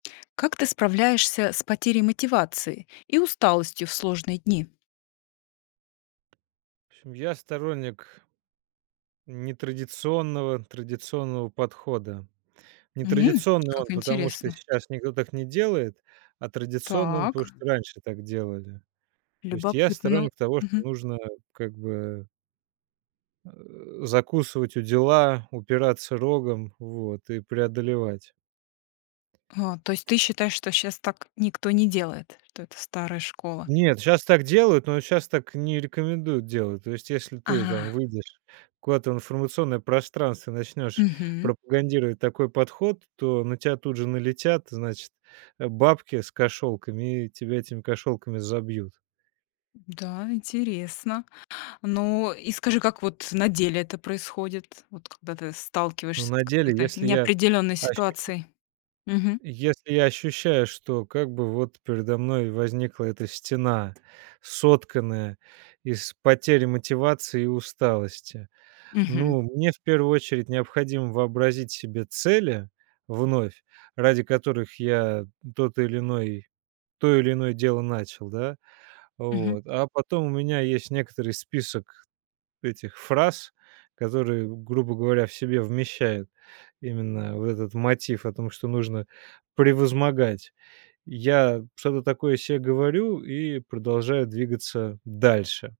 Как ты справляешься с потерей мотивации и усталостью в сложные дни? В общем я сторонник нетрадиционного традиционного подхода. М. Нетрадиционный Как он потому, что интересно. сейчас никто так не делает, а традиционный он потому, Так. что раньше так делали. То есть я Любопытно, но. сторонник того, что Мгм. нужно как бы закусывать удила, упираться рогом, вот, и преодолевать. А. То есть ты считаешь, что щас так никто не делает, что это старая школа? Нет, щас так делают, но щас так не рекомендуют делать. То есть, если ты Ага. там выйдешь куда-то в информационное пространство, начнёшь Мгм. пропагандировать такой подход, то на тя тут же налетят, значит, бабки с кошелками, и тебя этими кошелками забьют. Да, интересно. Ну, и скажи, как вот на деле это происходит, вот когда ты Ну, сталкиваешься с на деле, какой-то если я, неопределенной ощущ ситуацией? Мгм. если я ощущаю, что как бы вот передо мной возникла эта стена, сотканная из потери мотивации и усталости. Мгм. Ну, мне в первую очередь необходимо вообразить себе цели, вновь, ради которых я тот или иной то или иное дело начал, да. Мгм. Вот. А потом у меня есть некоторый список этих фраз, которые, грубо говоря, в себе вмещают именно вот этот мотив о том, что нужно превозмогать. Я что-то такое се говорю и продолжаю двигаться дальше.